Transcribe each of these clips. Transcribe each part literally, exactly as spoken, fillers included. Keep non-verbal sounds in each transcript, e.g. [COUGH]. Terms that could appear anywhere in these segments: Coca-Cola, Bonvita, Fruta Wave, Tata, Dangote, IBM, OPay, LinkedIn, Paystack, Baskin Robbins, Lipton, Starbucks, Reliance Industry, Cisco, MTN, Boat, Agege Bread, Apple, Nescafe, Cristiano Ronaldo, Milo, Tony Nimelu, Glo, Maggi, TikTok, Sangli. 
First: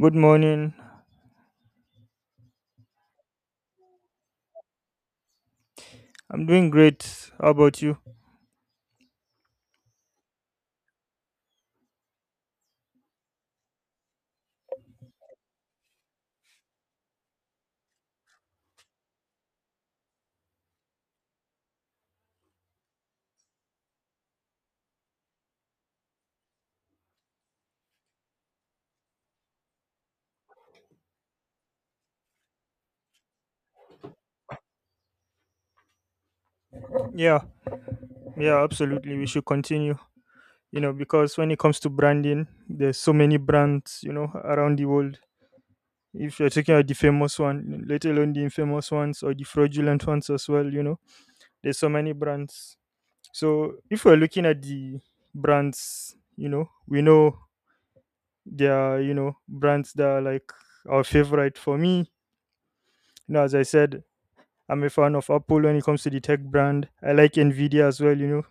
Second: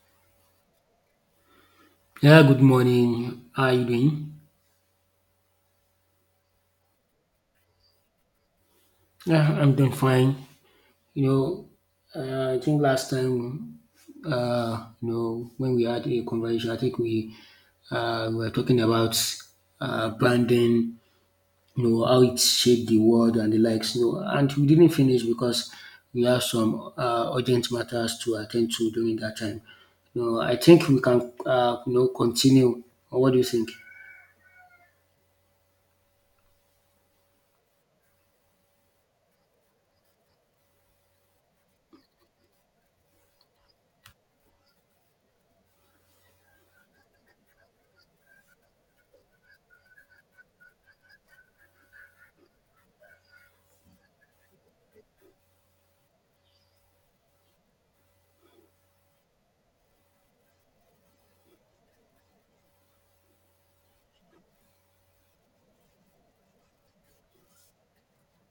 Good morning. Yeah, good morning. How are you doing? I'm doing great. How about you? Yeah, I'm doing fine. You know, uh, I think last time, uh, you know, when we had a conversation, I think we uh, were talking about uh, branding, you know, how it shaped the world and the likes, you know, and we didn't finish because we have some uh, urgent matters to attend to during that time. You know, I think we can, uh, you know, continue. What do you think? Yeah, yeah, absolutely. We should continue, you know, because when it comes to branding, there's so many brands, you know, around the world. If you're talking about the famous one, let alone the infamous ones or the fraudulent ones as well, you know, there's so many brands. So if we're looking at the brands, you know, we know there are, you know, brands that are like our favorite. For me, you know, as I said, I'm a fan of Apple when it comes to the tech brand. I like Nvidia as well, you know.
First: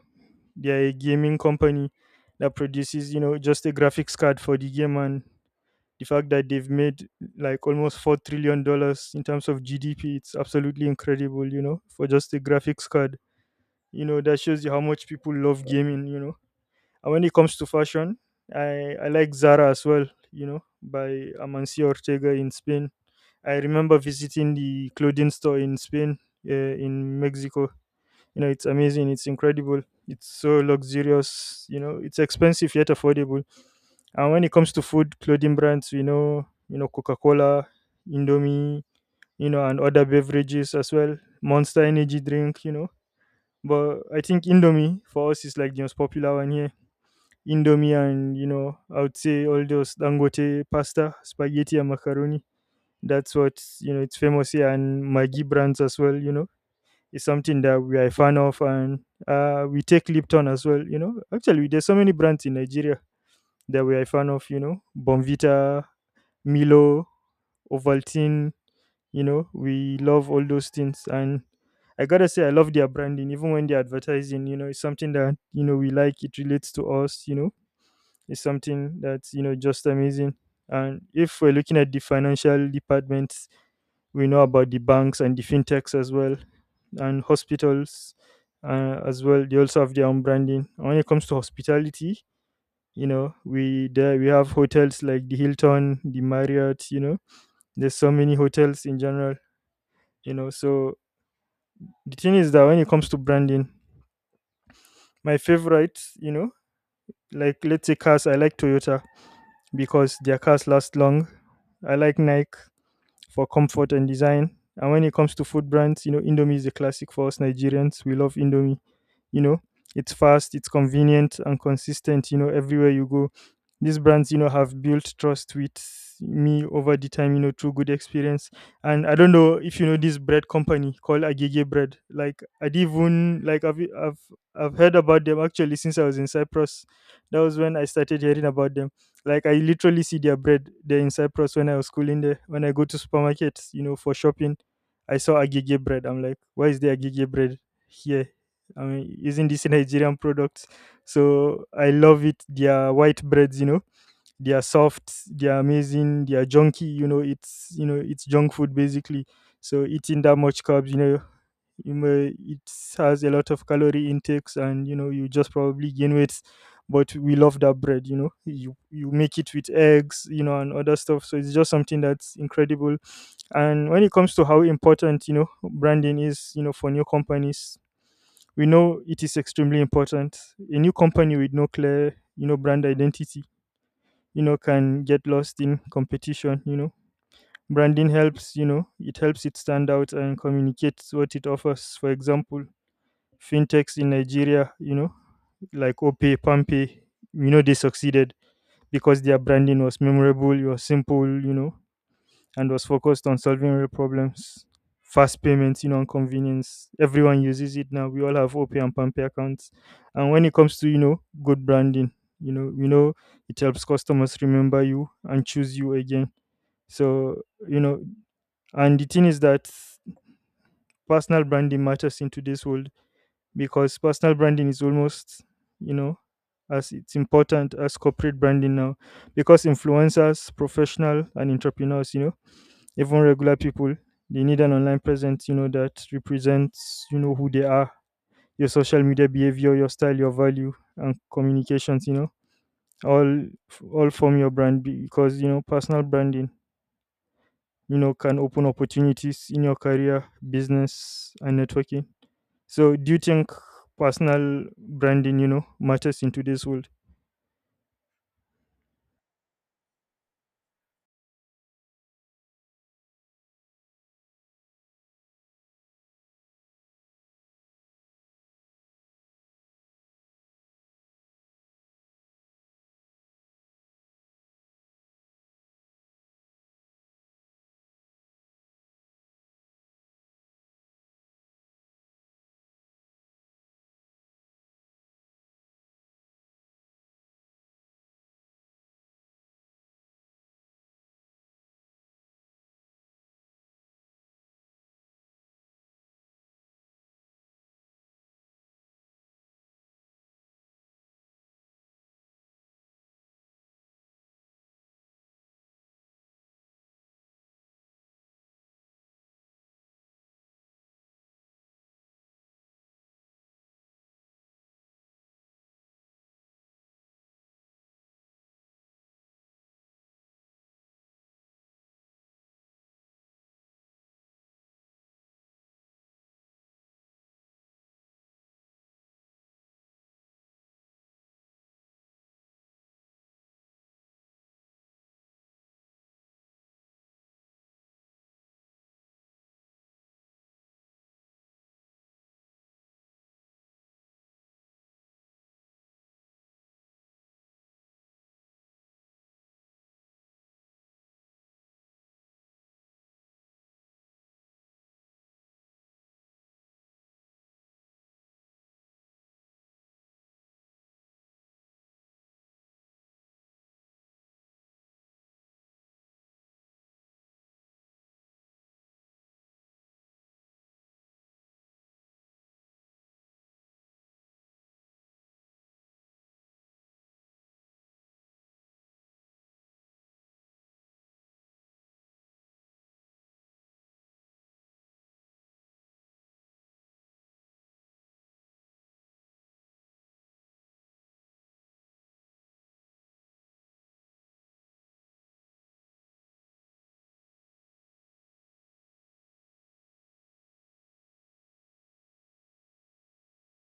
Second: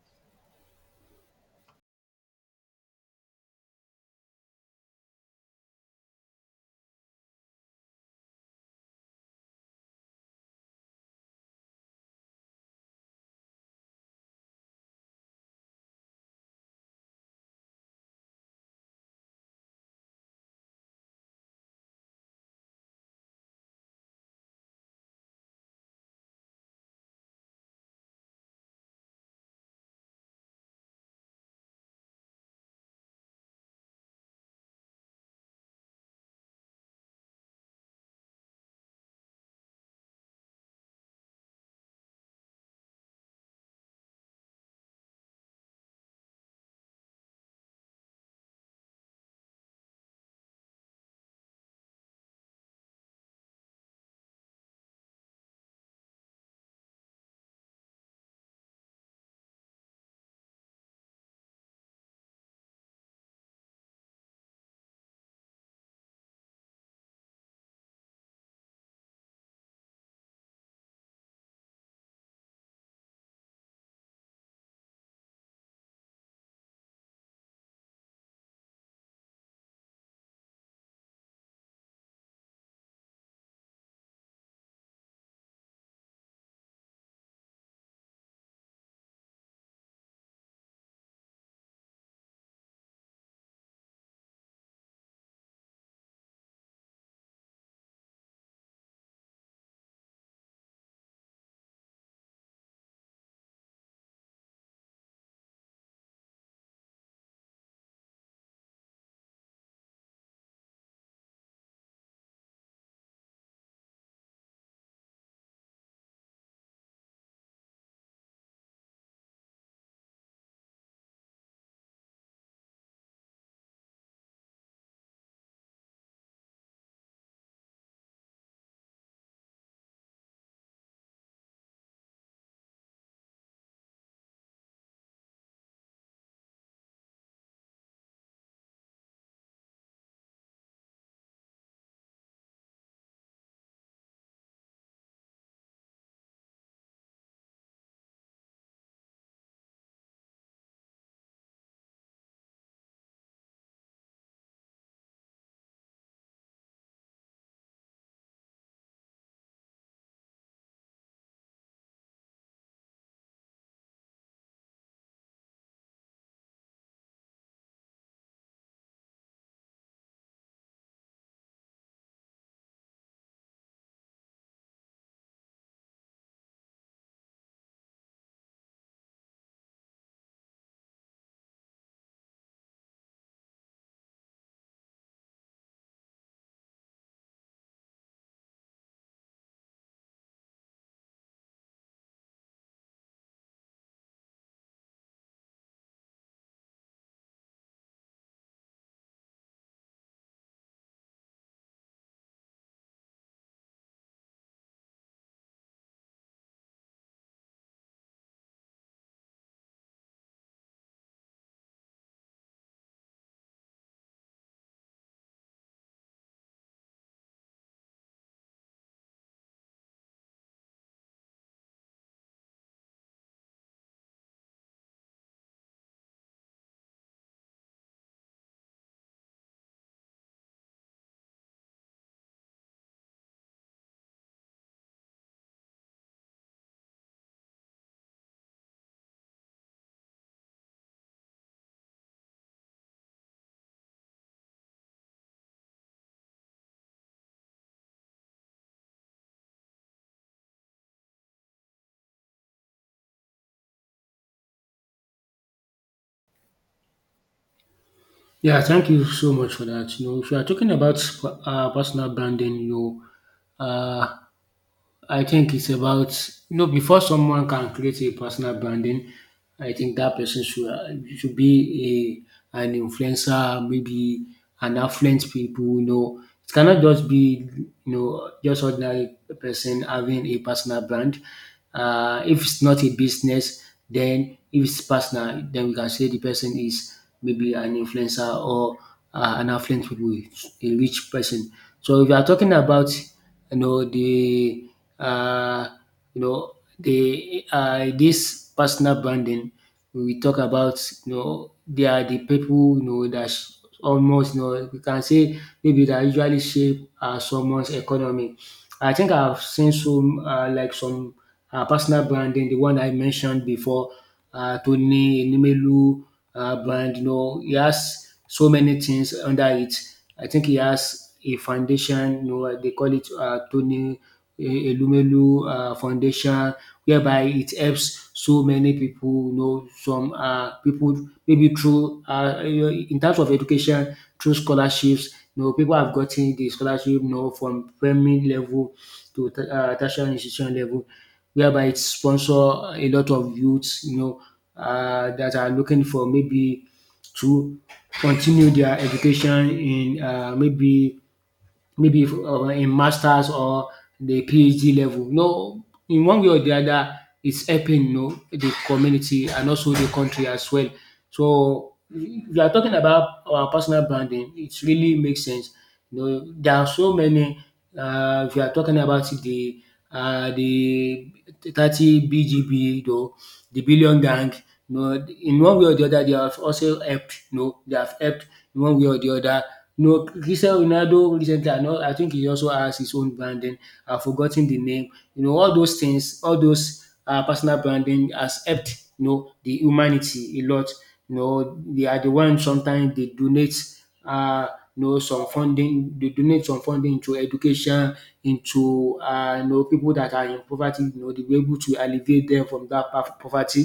They're a gaming company that produces, you know, just a graphics card for the game, and the fact that they've made like almost four trillion dollars in terms of G D P, it's absolutely incredible, you know, for just a graphics card. You know, that shows you how much people love gaming, you know. And when it comes to fashion, I I like Zara as well, you know, by Amancio Ortega in Spain. I remember visiting the clothing store in Spain, uh, in Mexico you know, It's amazing, it's incredible, it's so luxurious, you know, it's expensive yet affordable. And when it comes to food, clothing brands, you know, you know, Coca-Cola, Indomie, you know, and other beverages as well, Monster Energy drink, you know. But I think Indomie for us is like the most popular one here. Indomie, and you know, I would say all those Dangote pasta, spaghetti and macaroni. That's what you know it's famous here, and Maggi brands as well, you know is something that we are a fan of. And uh, we take Lipton as well. You know, actually, there's so many brands in Nigeria that we are a fan of. You know, Bonvita, Milo, Ovaltine. You know, we love all those things, and I gotta say, I love their branding, even when they're advertising. You know, it's something that you know we like. It relates to us. You know, it's something that's you know just amazing. And if we're looking at the financial department, we know about the banks and the fintechs as well, and hospitals uh, as well. They also have their own branding when it comes to hospitality. you know we there we have hotels like the hilton the marriott you know There's so many hotels in general. You know so the thing is that when it comes to branding, my favorite, you know like, let's say cars. I like toyota because their cars last long. I like nike for comfort and design. And when it comes to food brands, you know, Indomie is a classic for us Nigerians. We love Indomie. You know, it's fast, it's convenient and consistent, you know, everywhere you go. These brands, you know, have built trust with me over the time, you know, through good experience. And I don't know if you know this bread company called Agege Bread. Like, I didn't even like, I've I've I've heard about them actually since I was in Cyprus. That was when I started hearing about them. Like, I literally see their bread there in Cyprus when I was schooling there. When I go to supermarkets, you know, for shopping, I saw agege bread. I'm like, why is there agege bread here? I mean, isn't this [LAUGHS] a Nigerian product? So I love it. Their white breads, you know, they are soft, they are amazing, they are junky. You know, it's you know, it's junk food basically. So eating that much carbs, you know, you may, it has a lot of calorie intakes, and you know you just probably gain weight, but we love that bread. you know you you make it with eggs you know and other stuff, so it's just something that's incredible. And when it comes to how important you know branding is, you know for new companies, we know it is extremely important. A new company with no clear you know brand identity you know can get lost in competition. You know branding helps, you know it helps it stand out and communicates what it offers. For example, fintechs in Nigeria, you know, like OPay, PamPay, you know, they succeeded because their branding was memorable, it was simple, you know, and was focused on solving real problems. Fast payments, you know, and convenience. Everyone uses it now. We all have OPay and PamPay accounts. And when it comes to, you know, good branding, you know, you know, it helps customers remember you and choose you again. So, you know, and the thing is that personal branding matters in today's world, because personal branding is almost you know as it's important as corporate branding now, because influencers, professional and entrepreneurs, you know even regular people, they need an online presence you know that represents you know who they are. Your social media behavior, your style, your value and communications, you know all all form your brand, because you know personal branding you know can open opportunities in your career, business and networking. So, do you think personal branding, you know, matters in today's world? Yeah, thank you so much for that. You know, if you are talking about uh, personal branding, you know, uh, I think it's about you know before someone can create a personal branding, I think that person should uh, should be a an influencer, maybe an affluent people. You know, it cannot just be you know just ordinary person having a personal brand. Uh, if it's not a business, then if it's personal, then we can say the person is maybe an influencer or uh, an affluent people, a rich person. So if you are talking about you know the uh, you know the uh, this personal branding we talk about, you know they are the people, you know that sh- almost, you know we can say maybe that usually shape uh, someone's economy. I think I've seen some uh, like some uh, personal branding, the one I mentioned before, uh, Tony Nimelu uh, brand. You know, he has so many things under it. I think he has a foundation. You know, they call it uh, Tony eh, Elumelu um Foundation, whereby it helps so many people. You know some um people, maybe through um in terms of education, through scholarships. You know people have gotten the scholarship, you know from primary level to um tertiary institution level, whereby it sponsor a lot of youths, you know um that are looking for, maybe to continue their education in um maybe maybe um in masters or the PhD level. No, in one way or the other, it's helping, you know the community and also the country as well. So, if you are talking about our personal branding, it really makes sense. You know, there are so many. Uh, if you are talking about the uh, the thirty B G B, though the billion gang, you know, in one way or the other, they have also helped. You know, they have helped in one way or the other. You know, Cristiano Ronaldo recently, I know, I think he also has his own branding. I've forgotten the name. You know, all those things, all those uh, personal branding has helped. You know, the humanity a lot. You know, they are the ones; sometimes they donate, uh, you know some funding, they donate some funding to education, into uh, you know people that are in poverty, you know, they were able to alleviate them from that pa- poverty.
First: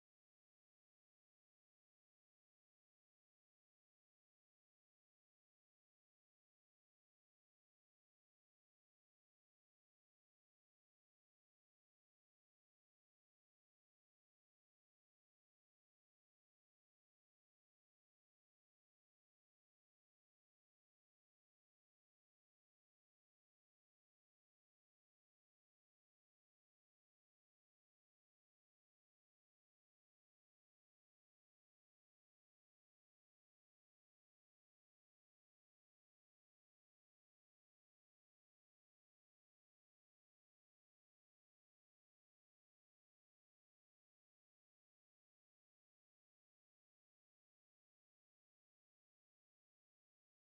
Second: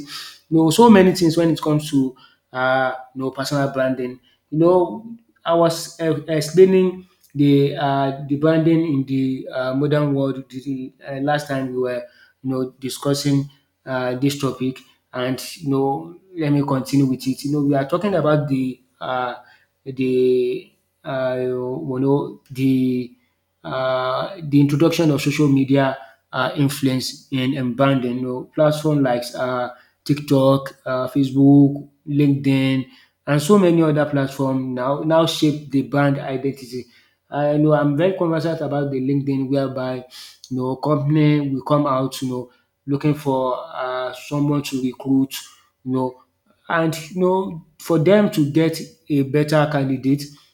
You know, so many things when it comes to uh, you know personal branding. You know, I was uh, explaining the uh, the branding in the uh, modern world, the, the, uh, last time we were, you know, discussing uh, this topic. And, you know, let me continue with it. You know, we are talking about the uh, the uh, you know the uh, the introduction of social media, uh, influence in in branding. You know, platform like uh, TikTok, uh, Facebook, LinkedIn, and so many other platform now now shape the brand identity. I know I'm very conversant about the LinkedIn, whereby, you know, company will come out, you know, looking for uh, someone to recruit, you know, and, you know, for them to get a better candidate, you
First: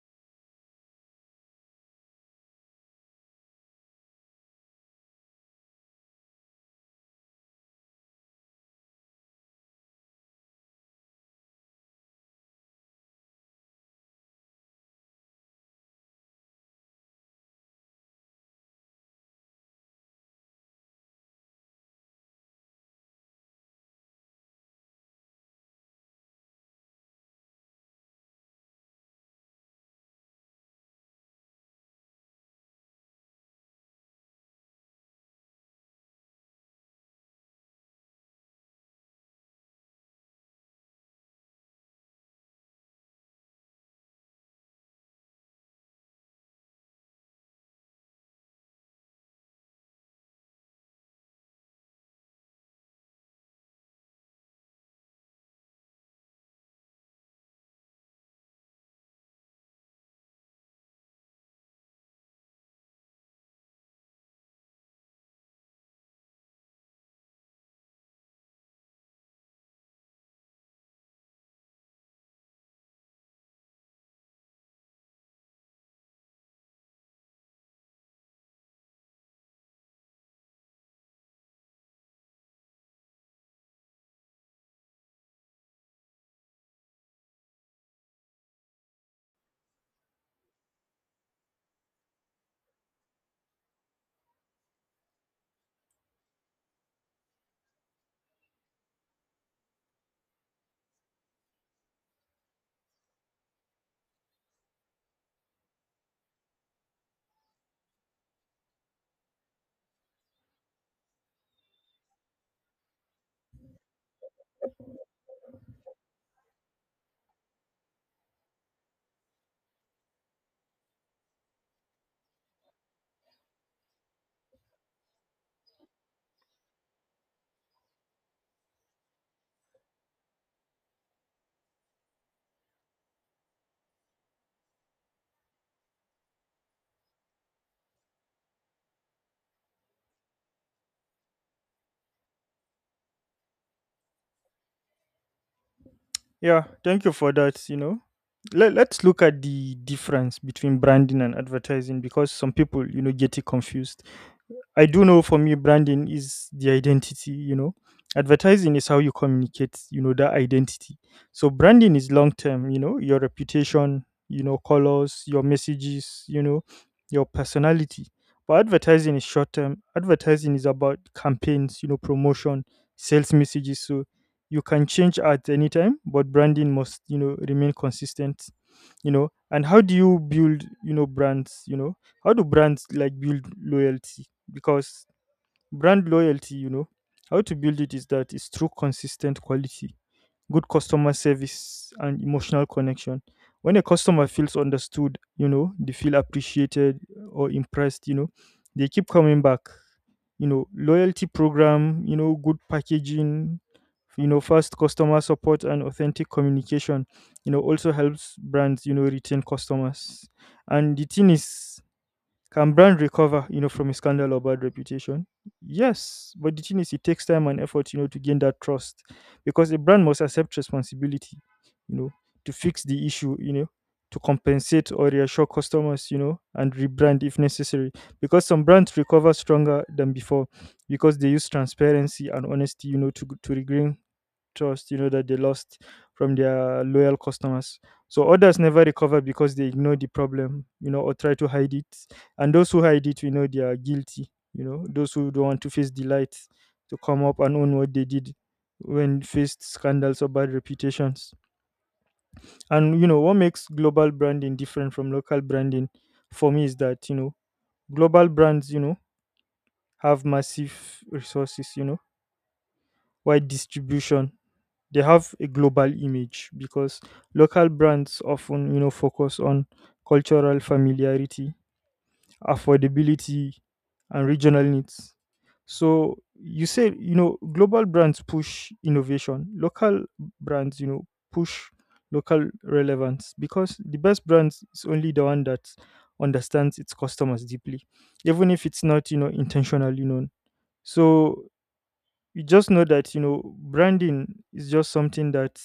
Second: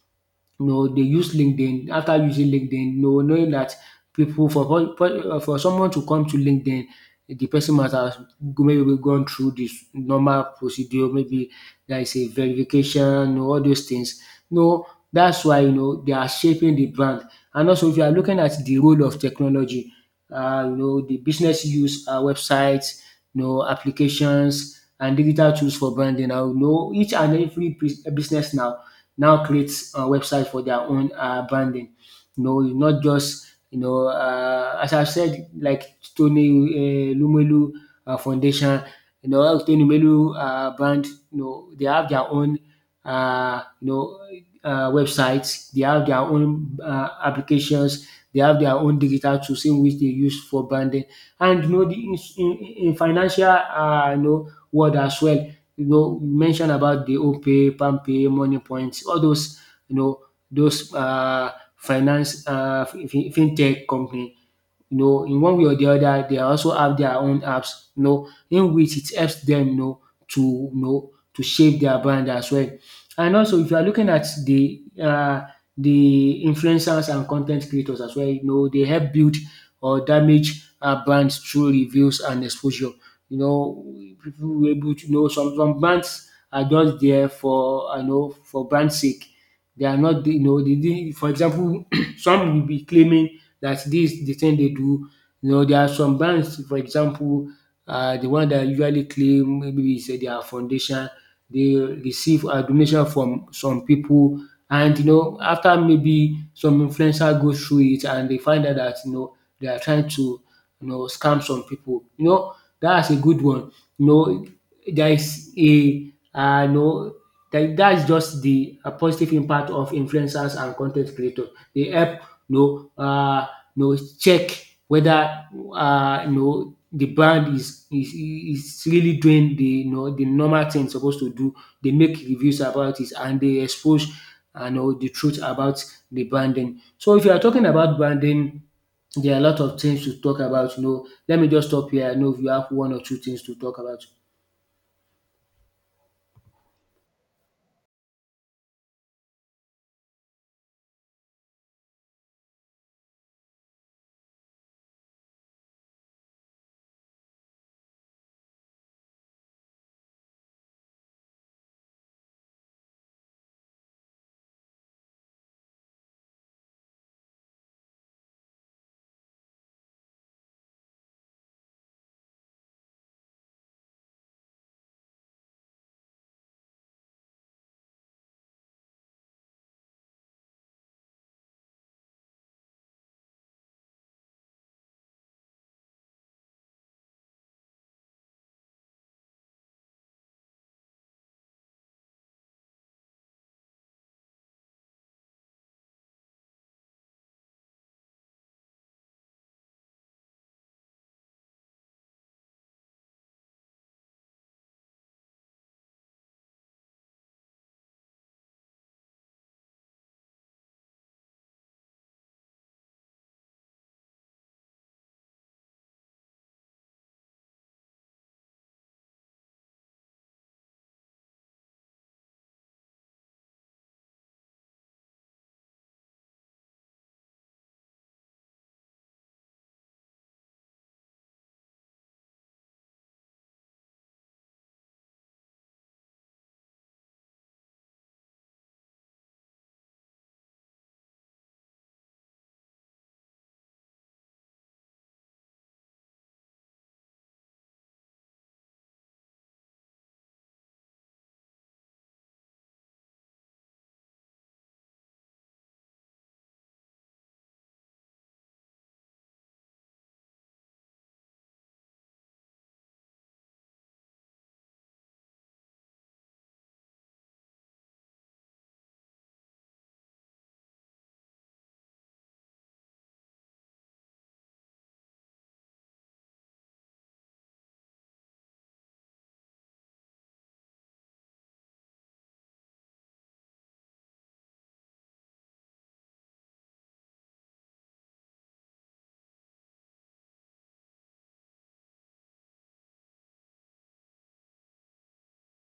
know they use LinkedIn. After using LinkedIn, you know knowing that people, for for for uh, for someone to come to LinkedIn, the person must have go- maybe gone through this normal procedure, maybe there is a verification, you know, all those things, you know that's why, you know they are shaping the brand. And also, if you are looking at the role of technology, uh, you know the business use uh, websites, you know applications and digital tools for branding. I know each and every bus- business now now creates a website for their own uh, branding. You know, it's not just, you know, uh, as I've said, like Tony uh, Lumelu uh, Foundation, you know, Tony Lumelu uh, brand, you know, they have their own, uh, you know, uh, websites. They have their own uh, applications. They have their own digital tools in which they use for branding, and, you know, the, in, in, in financial, uh, you know, world as well, you know, you mentioned about the OPay, PalmPay, Money points, all those, you know, those uh, finance, uh, fin- fintech company, you know, in one way or the other, they also have their own apps, you know, in which it helps them, you know, to you know to shape their brand as well. And also, if you are looking at the uh, the influencers and content creators as well, you know, they help build or damage uh, brands through reviews and exposure. You know, people were able to, you know some some brands are just there for, I know, for brand sake. They are not, you know they didn't, for example, [CLEARS THROAT] some will be claiming that this is the thing they do. You know, there are some brands, for example, uh, the one that usually claim maybe it's uh, their foundation, they receive a donation from some people. And, you know, after, maybe some influencer goes through it and they find out that, you know they are trying to, you know scam some people. You know, that's a good one. You know, there is a uh, you know that that's just the uh, positive impact of influencers and content creators. They help, you know uh, you know, check whether, uh, you know the brand is is is really doing the you know the normal thing it's supposed to do. They make reviews about it and they expose and know the truth about the branding. So if you are talking about branding, there are a lot of things to talk about. You know, let me just stop here. I know you have one or two things to talk about. Yeah, thank you for that. You know, Let, let's look at the difference between branding and advertising, because some people, you know, get it confused. I do know, for me, branding is the identity, you know. Advertising is how you communicate, you know, that identity. So branding is long term, you know, your reputation, you know, colors, your messages, you know, your personality. But advertising is short term. Advertising is about campaigns, you know, promotion, sales messages. So you can change at any time, but branding must, you know, remain consistent, you know. And how do you build, you know, brands, you know? How do brands like build loyalty? Because brand loyalty, you know, how to build it is that it's through consistent quality, good customer service, and emotional connection. When a customer feels understood, you know, they feel appreciated or impressed, you know, they keep coming back. You know, loyalty program, you know, good packaging, you know, fast customer support and authentic communication, you know, also helps brands, you know, retain customers. And the thing is, can brand recover, you know, from a scandal or bad reputation? Yes, but the thing is, it takes time and effort, you know, to gain that trust, because a brand must accept responsibility, you know, to fix the issue, you know, to compensate or reassure customers, you know, and rebrand if necessary, because some brands recover stronger than before, because they use transparency and honesty, you know, to to regain trust you know that they lost from their loyal customers. So others never recover because they ignore the problem, you know or try to hide it, and those who hide it, we know they are guilty. You know those who don't want to face the light to come up and own what they did when faced scandals or bad reputations. And you know what makes global branding different from local branding, for me, is that you know global brands, you know have massive resources, you know wide distribution, they have a global image, because local brands often you know focus on cultural familiarity, affordability, and regional needs. So you say, you know global brands push innovation, local brands, you know push local relevance, because the best brands is only the one that understands its customers deeply, even if it's not you know intentionally known. So you just know that, you know branding is just something that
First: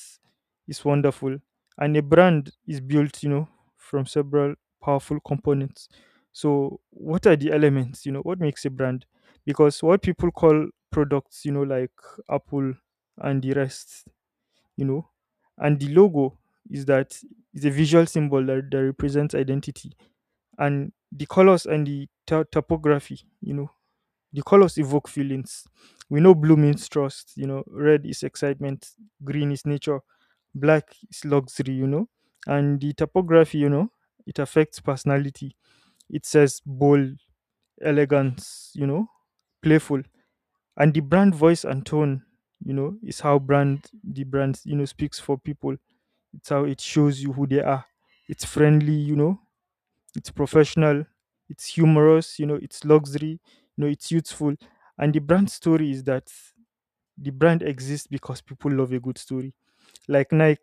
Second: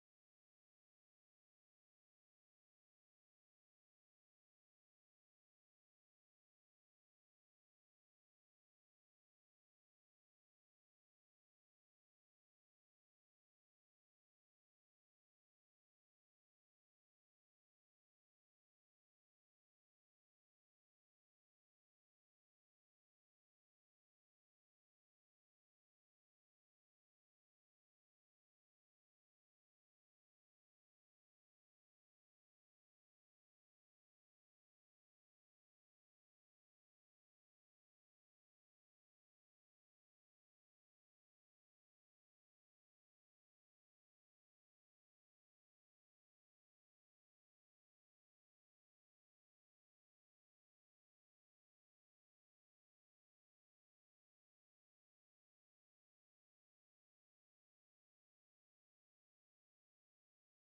is wonderful, and a brand is built, you know from several powerful components. So what are the elements, you know what makes a brand? Because what people call products, you know like Apple and the rest, you know and the logo, is that is a visual symbol that, that represents identity. And the colors and the to- topography, you know the colors evoke feelings. We know blue means trust, you know, red is excitement, green is nature, black is luxury, you know. And the typography, you know, it affects personality. It says bold, elegance, you know, playful. And the brand voice and tone, you know, is how brand the brand, you know, speaks for people. It's how it shows you who they are. It's friendly, you know, it's professional, it's humorous, you know it's luxury, you know it's youthful. And the brand story is that the brand exists because people love a good story, like Nike.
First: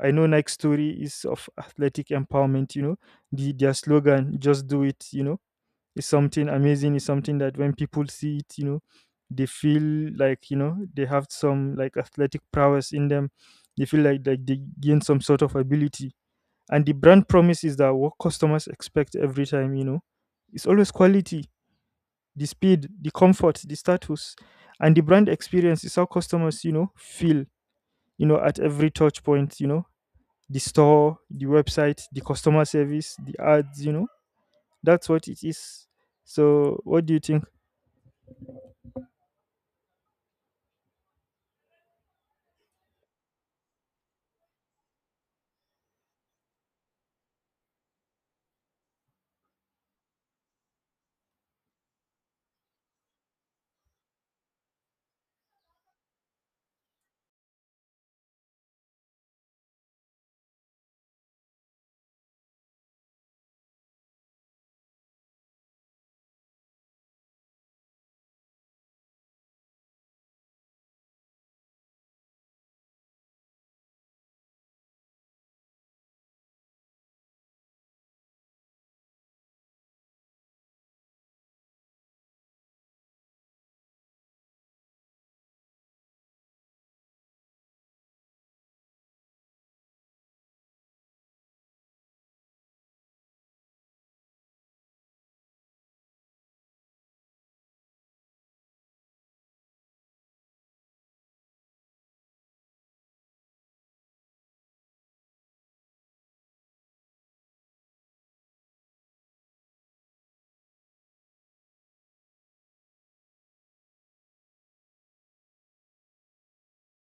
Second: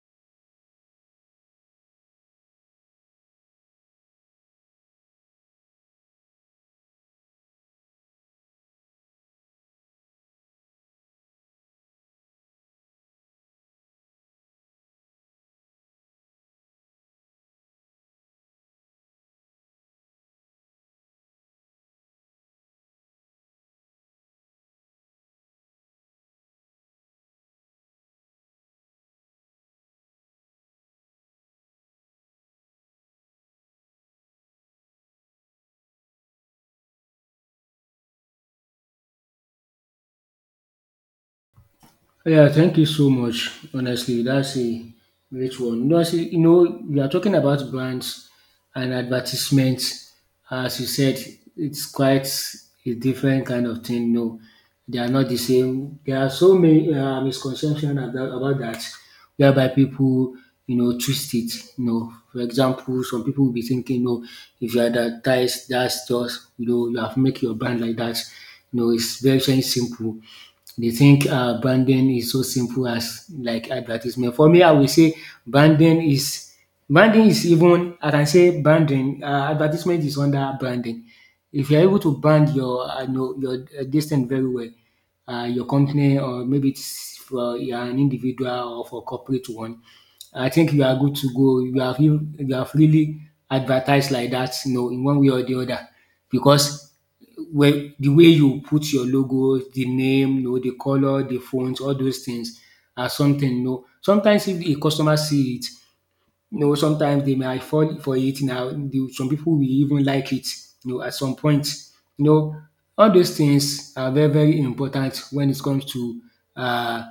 I know Nike's story is of athletic empowerment, you know the their slogan, just do it, you know is something amazing, is something that when people see it you know they feel like, you know they have some like athletic prowess in them. They feel like, like they gain some sort of ability. And the brand promise is that what customers expect every time, you know it's always quality, the speed, the comfort, the status. And the brand experience is how customers, you know feel, you know at every touch point, you know the store, the website, the customer service, the ads, you know that's what it is. So what do you think? Yeah, thank you so much. Honestly, that's a great one. You know, I say, you know, we are talking about brands and advertisements. As you said, it's quite a different kind of thing. No, they are not the same. There are so many uh, misconceptions about, about that, whereby people, you know, twist it. You know, for example, some people will be thinking, no, if you advertise, that's just, you know, you have make your brand like that. You know, it's very, very simple, they think uh, branding is so simple as like advertisement. For me, I will say, branding is branding is even I can say branding, uh, advertisement is under branding. If you're able to brand your uh, know, your uh, distance very well, uh, your company, or maybe it's for, you're an individual or for corporate one, I think you are good to go. You have you have really advertised like that, you know, in one way or the other, because where the way you put your logo, the name, you know, the color, the font, all those things are something, you know. Sometimes if a customer see it, you know, sometimes they might fall for it now. The- Some people will even like it, you know, at some point. You know, all those things are very, very important when it comes to uh,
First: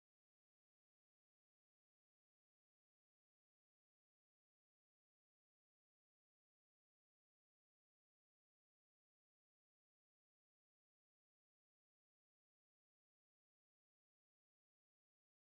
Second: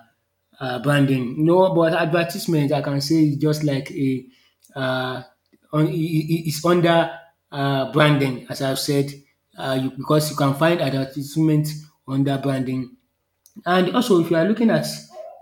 uh, branding. No, but advertisement, I can say, is just like a uh, on, I- I- it's under uh, branding, as I've said, uh, you, because you can find advertisement under branding. And also, if you are looking at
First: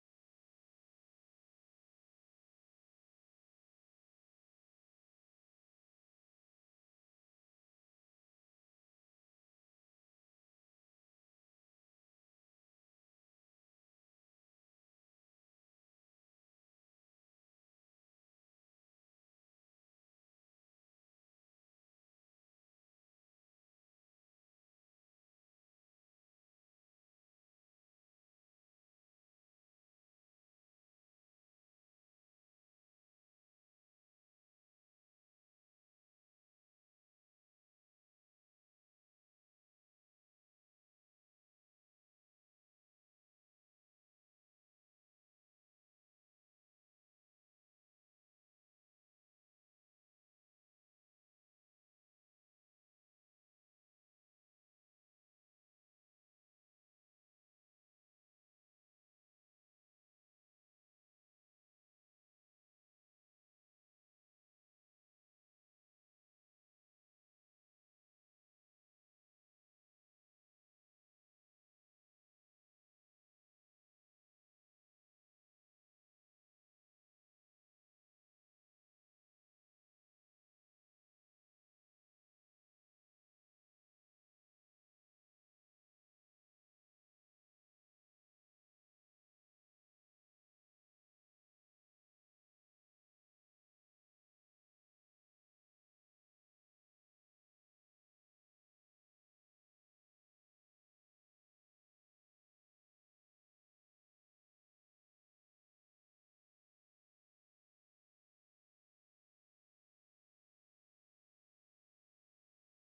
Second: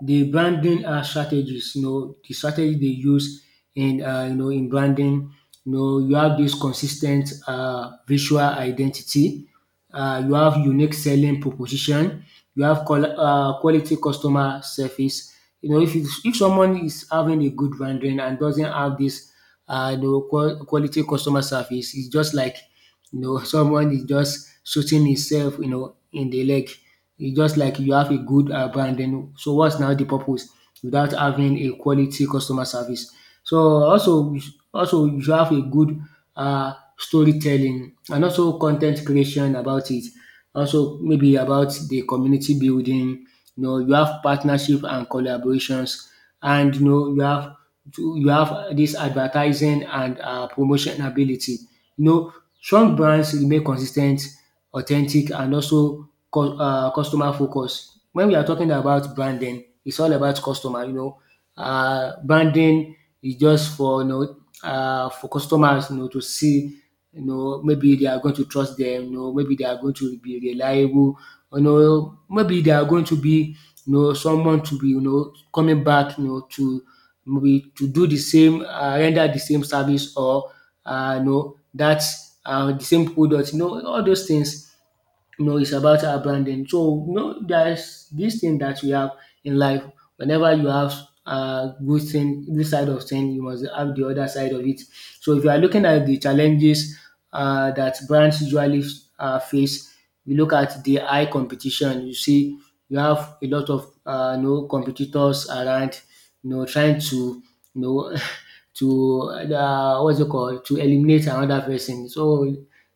the branding uh, strategies, you know, the strategy they use in, uh, you know, in branding, you know, you have this consistent uh, visual identity, uh, you have unique selling proposition, you have qual- uh, quality customer service. You know, if it's, if someone is having a good branding and doesn't have this, uh, you know, qual- quality customer service, it's just like, you know [LAUGHS] someone is just shooting himself, you know in the leg. It's just like you have a good um brand, then so what's now the purpose without having a quality customer service. So also you sh- also you should have a good um storytelling, and also content creation about it. Also maybe about the community building, you know you have partnership and collaborations, and you know you have to, you have this advertising and um promotion ability. You know Strong brands remain consistent, authentic and also co uh customer focus. When we are talking about branding, it's all about customer, you know. Uh, branding is just for you know uh for customers, you know, to see. You know, maybe they are going to trust them, you know, maybe they are going to be reliable, you know, maybe they are going to be, you know, someone to be, you know, coming back, you know, to maybe to do the same, uh render the same service or uh you know that um the same product. You know, all those things, you know, it's about our branding. So, you know, there's this thing that we have in life. Whenever you have a good thing, this side of thing, you must have the other side of it. So, if you are looking at the challenges uh, that brands usually uh, face, you look at the high competition. You see, you have a lot of uh, you know, competitors around, you know, trying to, you know, [LAUGHS] to uh, what's it called, to eliminate another person. So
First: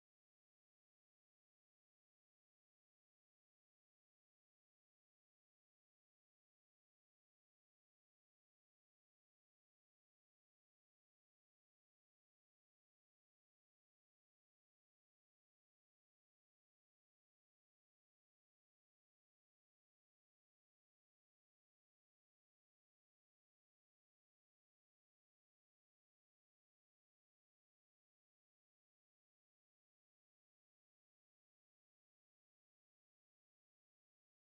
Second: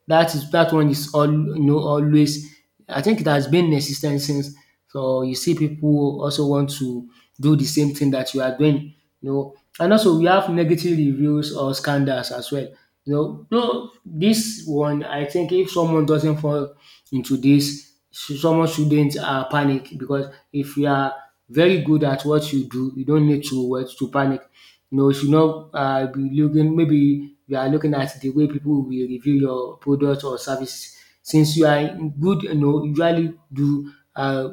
that is that one is all, you know, always. I think it has been in existence since. So you see people also want to do the same thing that you are doing, you know. And also we have negative reviews or scandals as well. You know, no, this one, I think if someone doesn't fall into this, sh- someone shouldn't uh, panic, because if you are very good at what you do, you don't need to what to panic. You know, you should not uh, be looking. Maybe you are looking at the way people will review your product or service. Since you are good, you know, usually do uh,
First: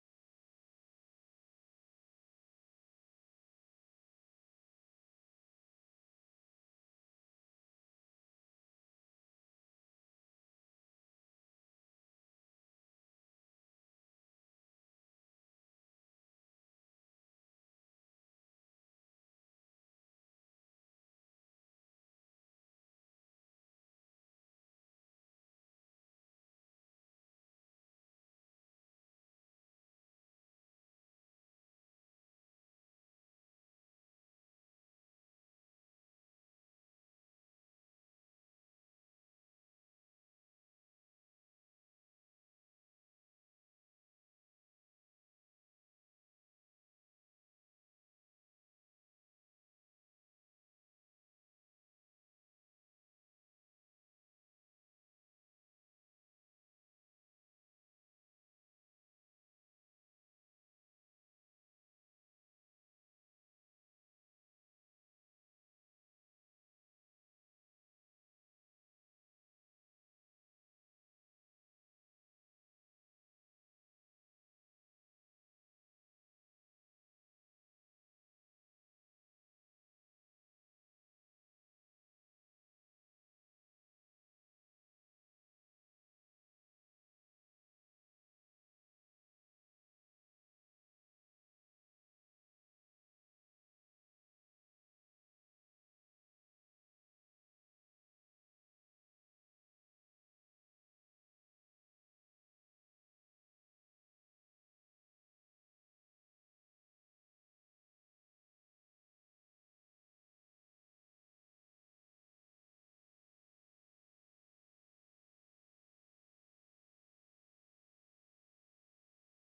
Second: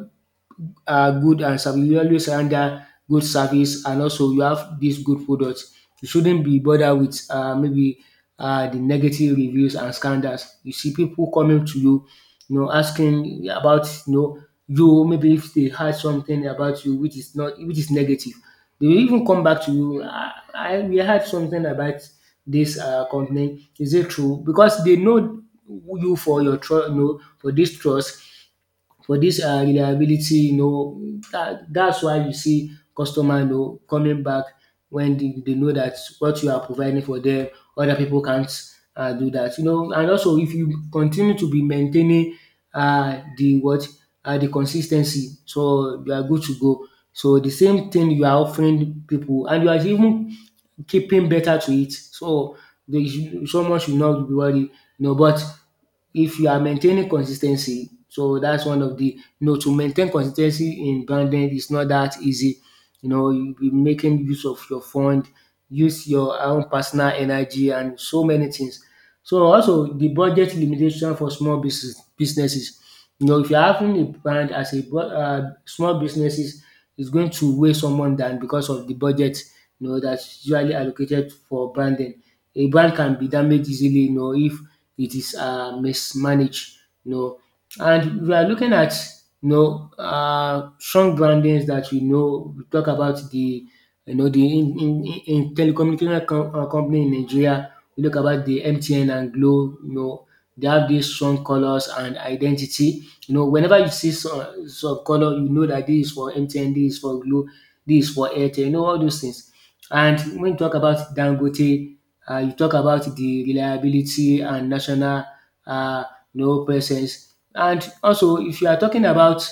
uh, good and service. You always render good service, and also you have this good product. You shouldn't be bothered with uh, maybe uh, the negative reviews and scandals. You see people coming to you, you know, asking about, you know, you, maybe if they heard something about you which is not which is negative, they will even come back to you. I, I We heard something about this uh, company. Is it true? Because they know you for your trust, you know, for this trust, for this uh reliability, you know. That that's why you see customer, you know, coming back, when they they know that what you are providing for them, other people can't uh do that, you know. And also, if you continue to be maintaining uh the what uh the consistency, so you are good to go. So the same thing you are offering people, and you are even keeping better to it. So they should, someone should not be worried, you know. But if you are maintaining consistency, so that's one of the, you know. To maintain consistency in branding is not that easy. You know, you be making use of your fund, use your own personal energy, and so many things. So also the budget limitation for small business businesses. You know, if you're having a brand as a bu- uh, small businesses, it's going to weigh someone down because of the budget, you know, that's usually allocated for branding. A brand can be damaged easily, you know, if it is uh, mismanaged, you know. And we are looking at, you know, uh, strong brandings that we know. We talk about the, you know, the in, in, in telecommunication com- uh, company in Nigeria. We look about the M T N and Glo. You know, they have these strong colors and identity. You know, whenever you see some, some color, you know that this is for M T N, this is for Glo, this is for Airtel, you know, all those things. And when you talk about Dangote, uh, you talk about the reliability and national uh, you know, presence. And also, if you are talking about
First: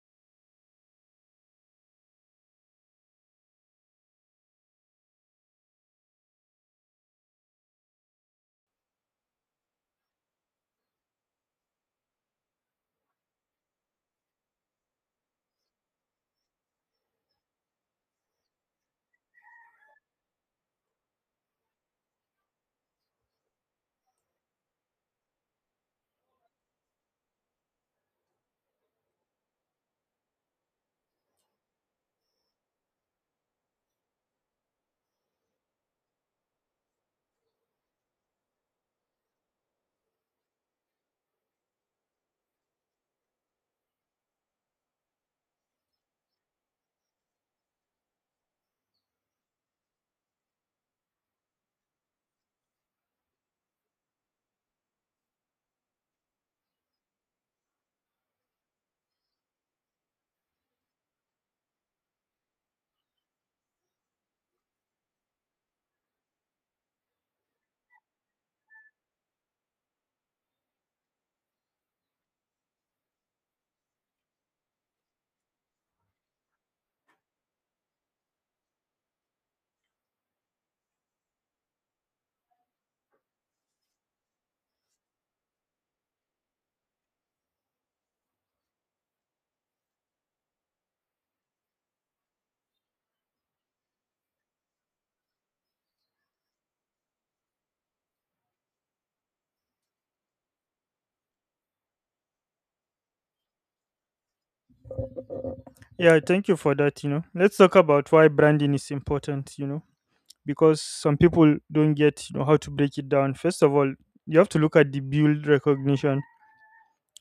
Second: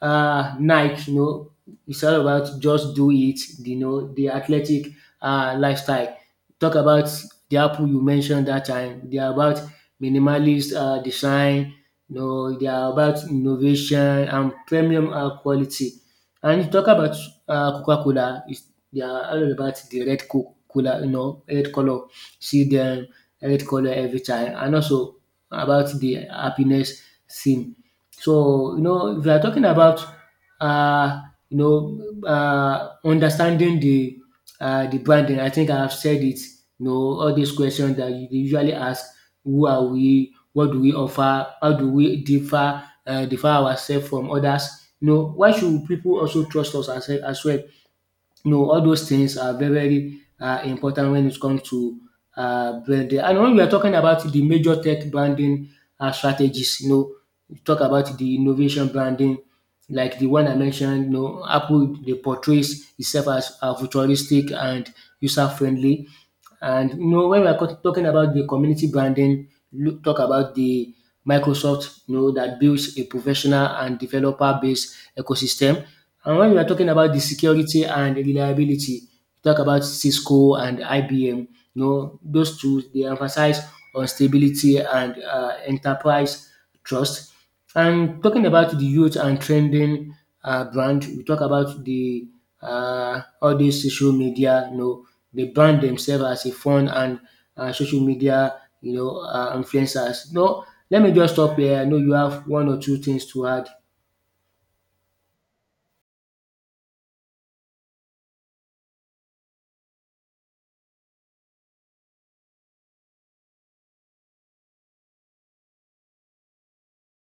uh, Nike, you know, it's all about just do it, you know, the athletic uh, lifestyle. Talk about the Apple you mentioned that time. They are about minimalist uh, design, you know, they are about innovation and premium uh, quality. And you talk about uh, Coca-Cola, they are all about the red co- cooler, you know, red color. See them red color every time, and also about the happiness theme. So you know, if you are talking about uh, you know uh, understanding the uh, the branding, I think I have said it. You know, all these questions that you they usually ask: Who are we? What do we offer? How do we differ uh, differ ourselves from others? You know, why should people also trust us as, as well? You know, all those things are very, very uh, important when it comes to uh, branding. And when we are talking about the major tech branding uh, strategies, you know, we talk about the innovation branding, like the one I mentioned, you know, Apple. They portrays itself as uh, futuristic and user friendly. And you know, when we are co- talking about the community branding, look, talk about the Microsoft, you know, that builds a professional and developer based ecosystem. And when we are talking about the security and reliability, we talk about Cisco and I B M. You know, those two they emphasize on stability and uh, enterprise trust. And talking about the youth and trending uh, brand, we talk about the uh, all these social media. You know, they brand themselves as a fun and uh, social media. You know, uh, influencers. No, let me just stop here. I know you have one or two things to add. Yeah, thank you for that. you know let's talk about why branding is important, you know because some people don't get, you know, how to break it down. First of all, you have to look at the build recognition,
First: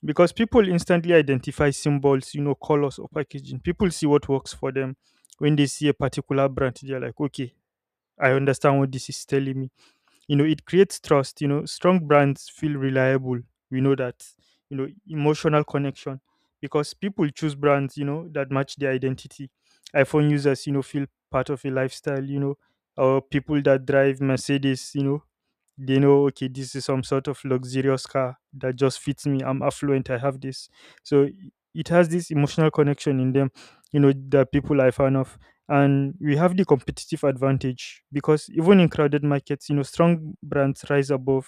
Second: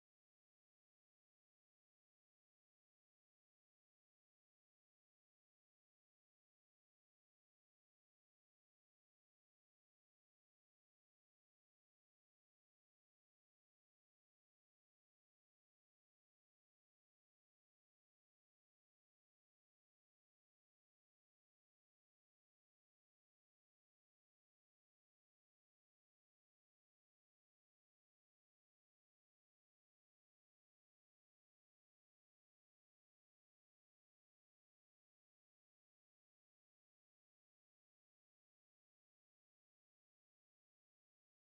because people instantly identify symbols, you know, colors or packaging. People see what works for them when they see a particular brand. They're like, okay, I understand what this is telling me you know It creates trust. you know strong brands feel reliable, we know that. you know emotional connection, because people choose brands, you know that match their identity. iPhone users, you know feel part of a lifestyle, you know or people that drive Mercedes, you know they know, okay, this is some sort of luxurious car that just fits me. I'm affluent, I have this. so i- it has this emotional connection in them, you know that people are a fan of. And we have the competitive advantage, because even in crowded markets, you know strong brands rise above.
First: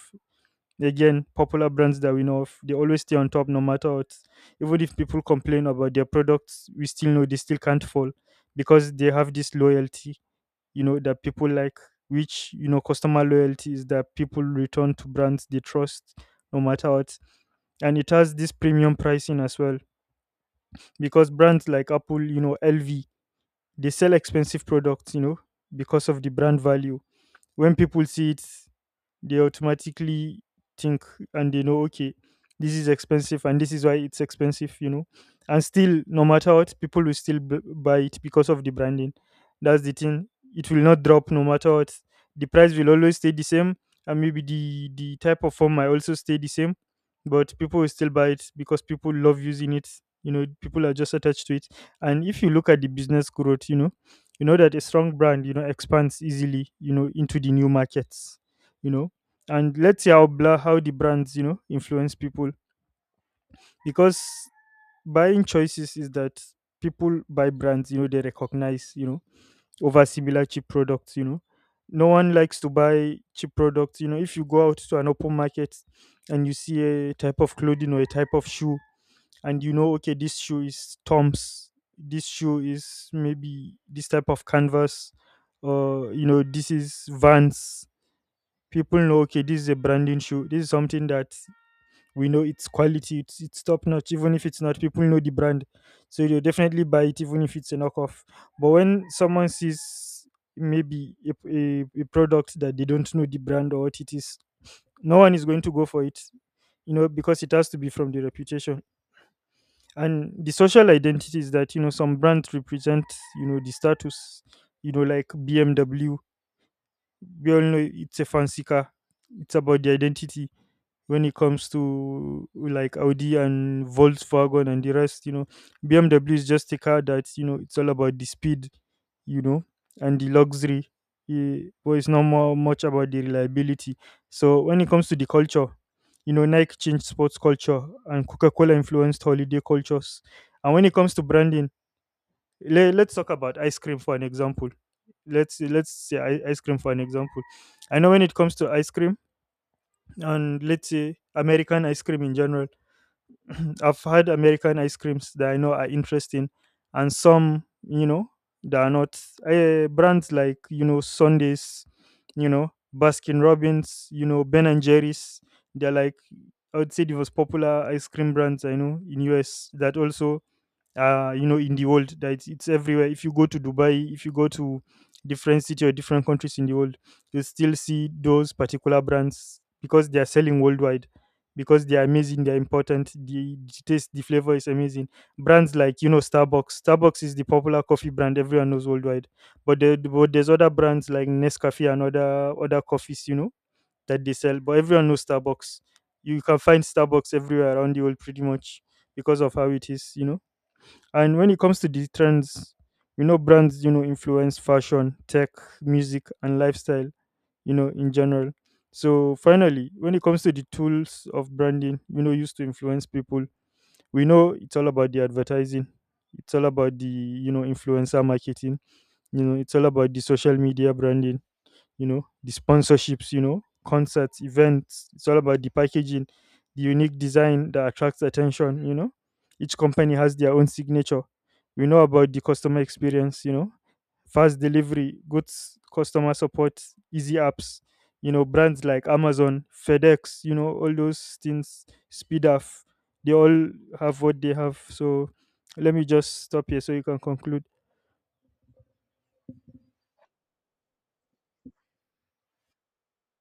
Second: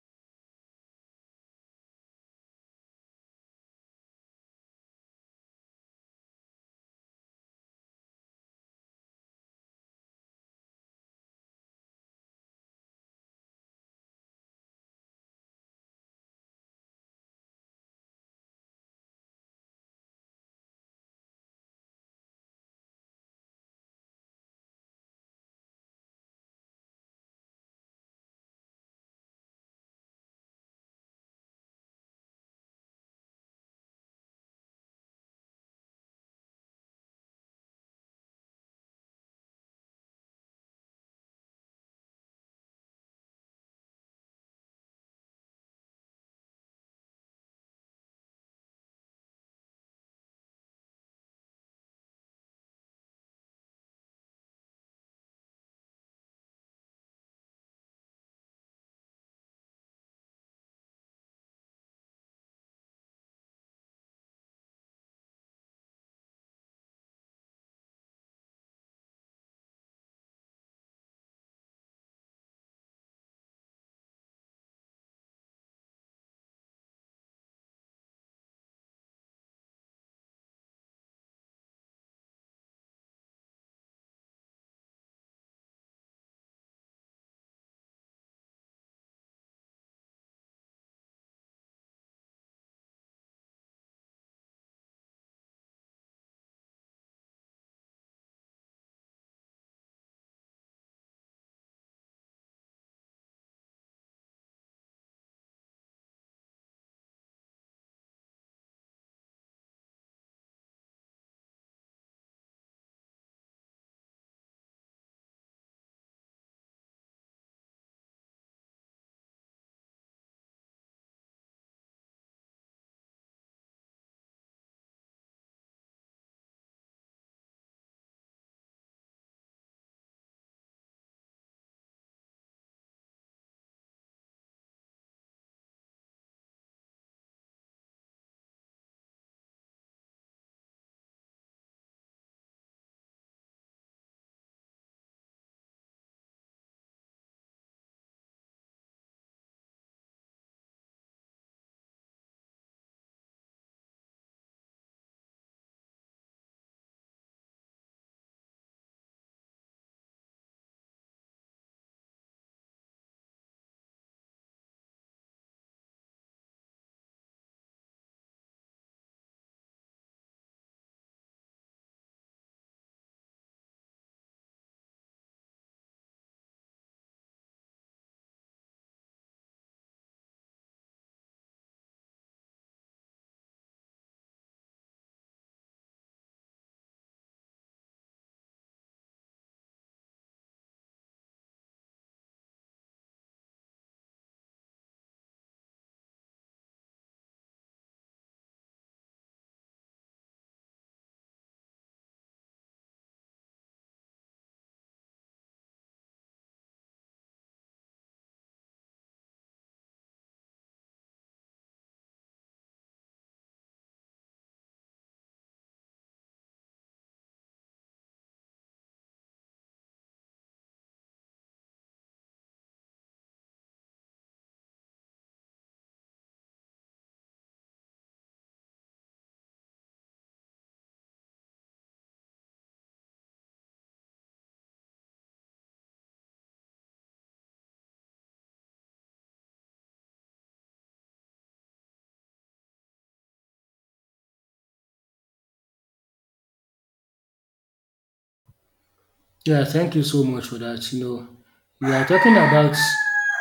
Again, popular brands that we know of, they always stay on top no matter what. Even if people complain about their products, we still know they still can't fall, because they have this loyalty, you know that people like, which, you know customer loyalty is that people return to brands they trust, no matter what. And it has this premium pricing as well, because brands like Apple, you know LV, they sell expensive products, you know because of the brand value. When people see it, they automatically think, and they know, okay, this is expensive, and this is why it's expensive, you know and still, no matter what, people will still b- buy it because of the branding. That's the thing. It will not drop no matter what. The price will always stay the same, and maybe the the type of form might also stay the same, but people will still buy it because people love using it. you know people are just attached to it. And if you look at the business growth, you know you know that a strong brand, you know expands easily, you know into the new markets, you know and let's see how bla how the brands, you know influence people. Because buying choices is that people buy brands, you know they recognize, you know over similar cheap products, you know no one likes to buy cheap products. you know if you go out to an open market and you see a type of clothing or a type of shoe, and you know, okay, this shoe is Toms, this shoe is maybe this type of canvas, or, you know this is Vans, people know, okay, this is a branding shoe. This is something that we know it's quality. It's, it's top notch. Even if it's not, people know the brand, so they'll definitely buy it even if it's a knockoff. But when someone sees maybe a, a, a product that they don't know the brand or what it is, no one is going to go for it, you know because it has to be from the reputation. And the social identity is that, you know some brands represent, you know the status, you know like BMW. We all know it's a fancy car. It's about the identity. When it comes to like Audi and Volkswagen and the rest, you know, B M W is just a car that, you know, it's all about the speed, you know, and the luxury. eh, But it's not more much about the reliability. So when it comes to the culture, you know, Nike changed sports culture, and Coca-Cola influenced holiday cultures. And when it comes to branding, le- let's talk about ice cream for an example. Let's let's say i- ice cream for an example. I know when it comes to ice cream, and let's say American ice cream in general. [CLEARS THROAT] I've had American ice creams that I know are interesting, and some, you know that are not, uh, brands like, you know Sundays, you know Baskin Robbins, you know Ben and Jerry's. They're like, I would say the most popular ice cream brands I know in U S, that also, uh you know in the world, that it's, it's everywhere. If you go to Dubai, if you go to different city or different countries in the world, you still see those particular brands, because they are selling worldwide, because they are amazing, they're important. The, the taste, the flavor is amazing. Brands like, you know Starbucks. Starbucks is the popular coffee brand everyone knows worldwide. But, there, but there's other brands like nescafe and other other coffees, you know that they sell, but everyone knows Starbucks. You can find Starbucks everywhere around the world, pretty much, because of how it is, you know and when it comes to the trends, you know, brands, you know, influence fashion, tech, music, and lifestyle, you know, in general. So finally, when it comes to the tools of branding, you know, used to influence people, we know it's all about the advertising. It's all about the, you know, influencer marketing. You know, it's all about the social media branding, you know the sponsorships, you know concerts, events. It's all about the packaging, the unique design that attracts attention, you know each company has their own signature. We know about the customer experience, you know fast delivery, goods, customer support, easy apps. you know brands like Amazon, FedEx, you know all those things speed up, they all have what they have. So let me just stop here so you can conclude. Yeah, thank you so much for that. You know, we are talking about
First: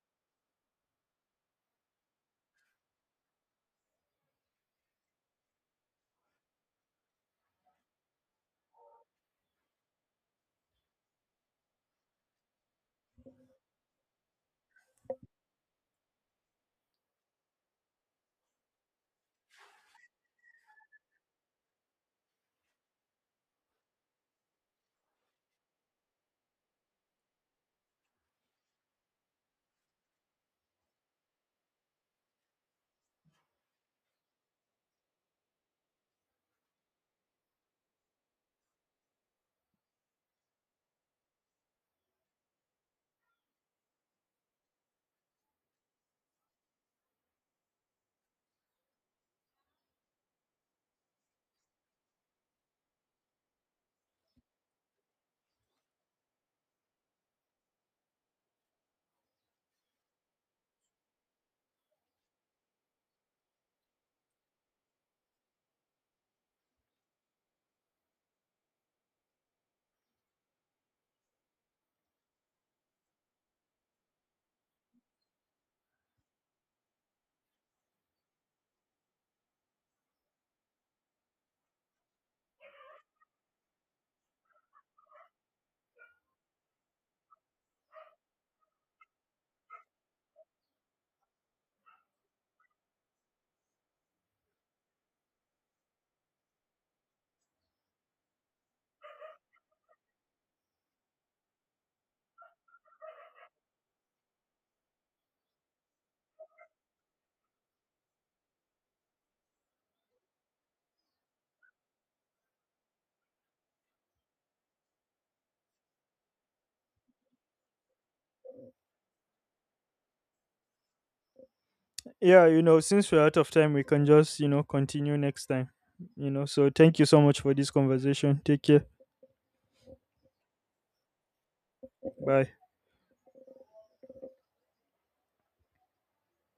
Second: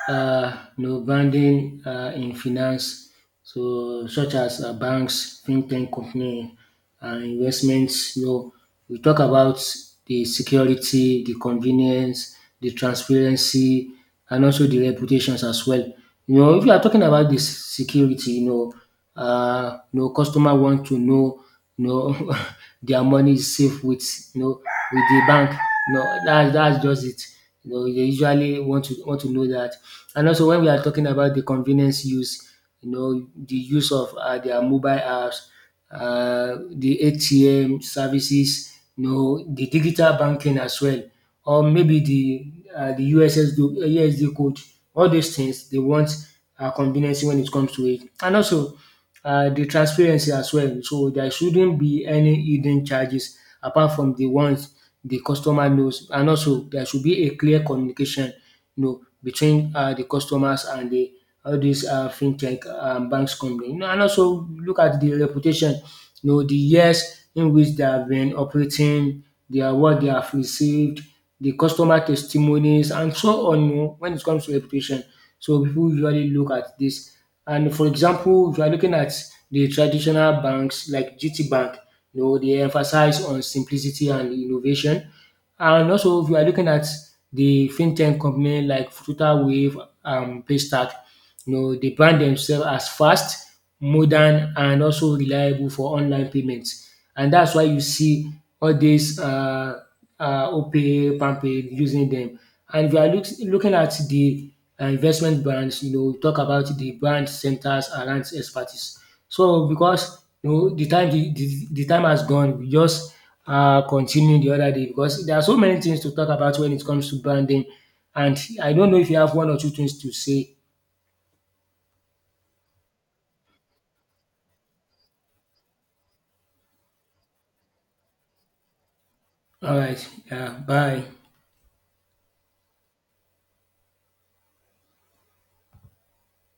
uh, you know, branding uh, in finance, so such as uh, banks, fintech company, and investments. You know, we talk about the security, the convenience, the transparency, and also the reputations as well. You know, if you are talking about this security, you know, uh, you know, customer want to know, you know, [LAUGHS] their money is safe with, you know, with the bank. You know, that's that's just it. You know, they usually want to want to know that. And also when we are talking about the convenience use, you know, the use of uh, their mobile apps, uh, the A T M services, you know, the digital banking as well, or maybe the uh, the U S S D, uh, code. All those things they want uh, convenience when it comes to it. And also uh, the transparency as well. So there shouldn't be any hidden charges apart from the ones the customer knows. And also there should be a clear communication, you know, between uh, the customers and the all these uh, fintech um, banks company. You know, and also look at the reputation, you know, the years in which they have been operating, their what they have received, the customer testimonies, and so on. You know, when it comes to reputation, so people usually look at this. And for example, if you are looking at the traditional banks like G T Bank. You know, they emphasize on simplicity and innovation. And also, if you are looking at the fintech company like Fruta Wave and Paystack, you know, they brand themselves as fast, modern, and also reliable for online payments. And that's why you see all these. Uh, uh, OPay, PalmPay using them. And if you are look, looking at the uh, investment brands, you know, talk about the brand centers around expertise. So because you know the time, the, the, the time has gone, we just uh, continue the other day, because there are so many things to talk about when it comes to branding. And I don't know if you have one or two things to say. Yeah, you know, since we're out of time, we can just, you know, continue next time. You know, so thank you so much for this conversation. Take care. All right, yeah, bye. Bye.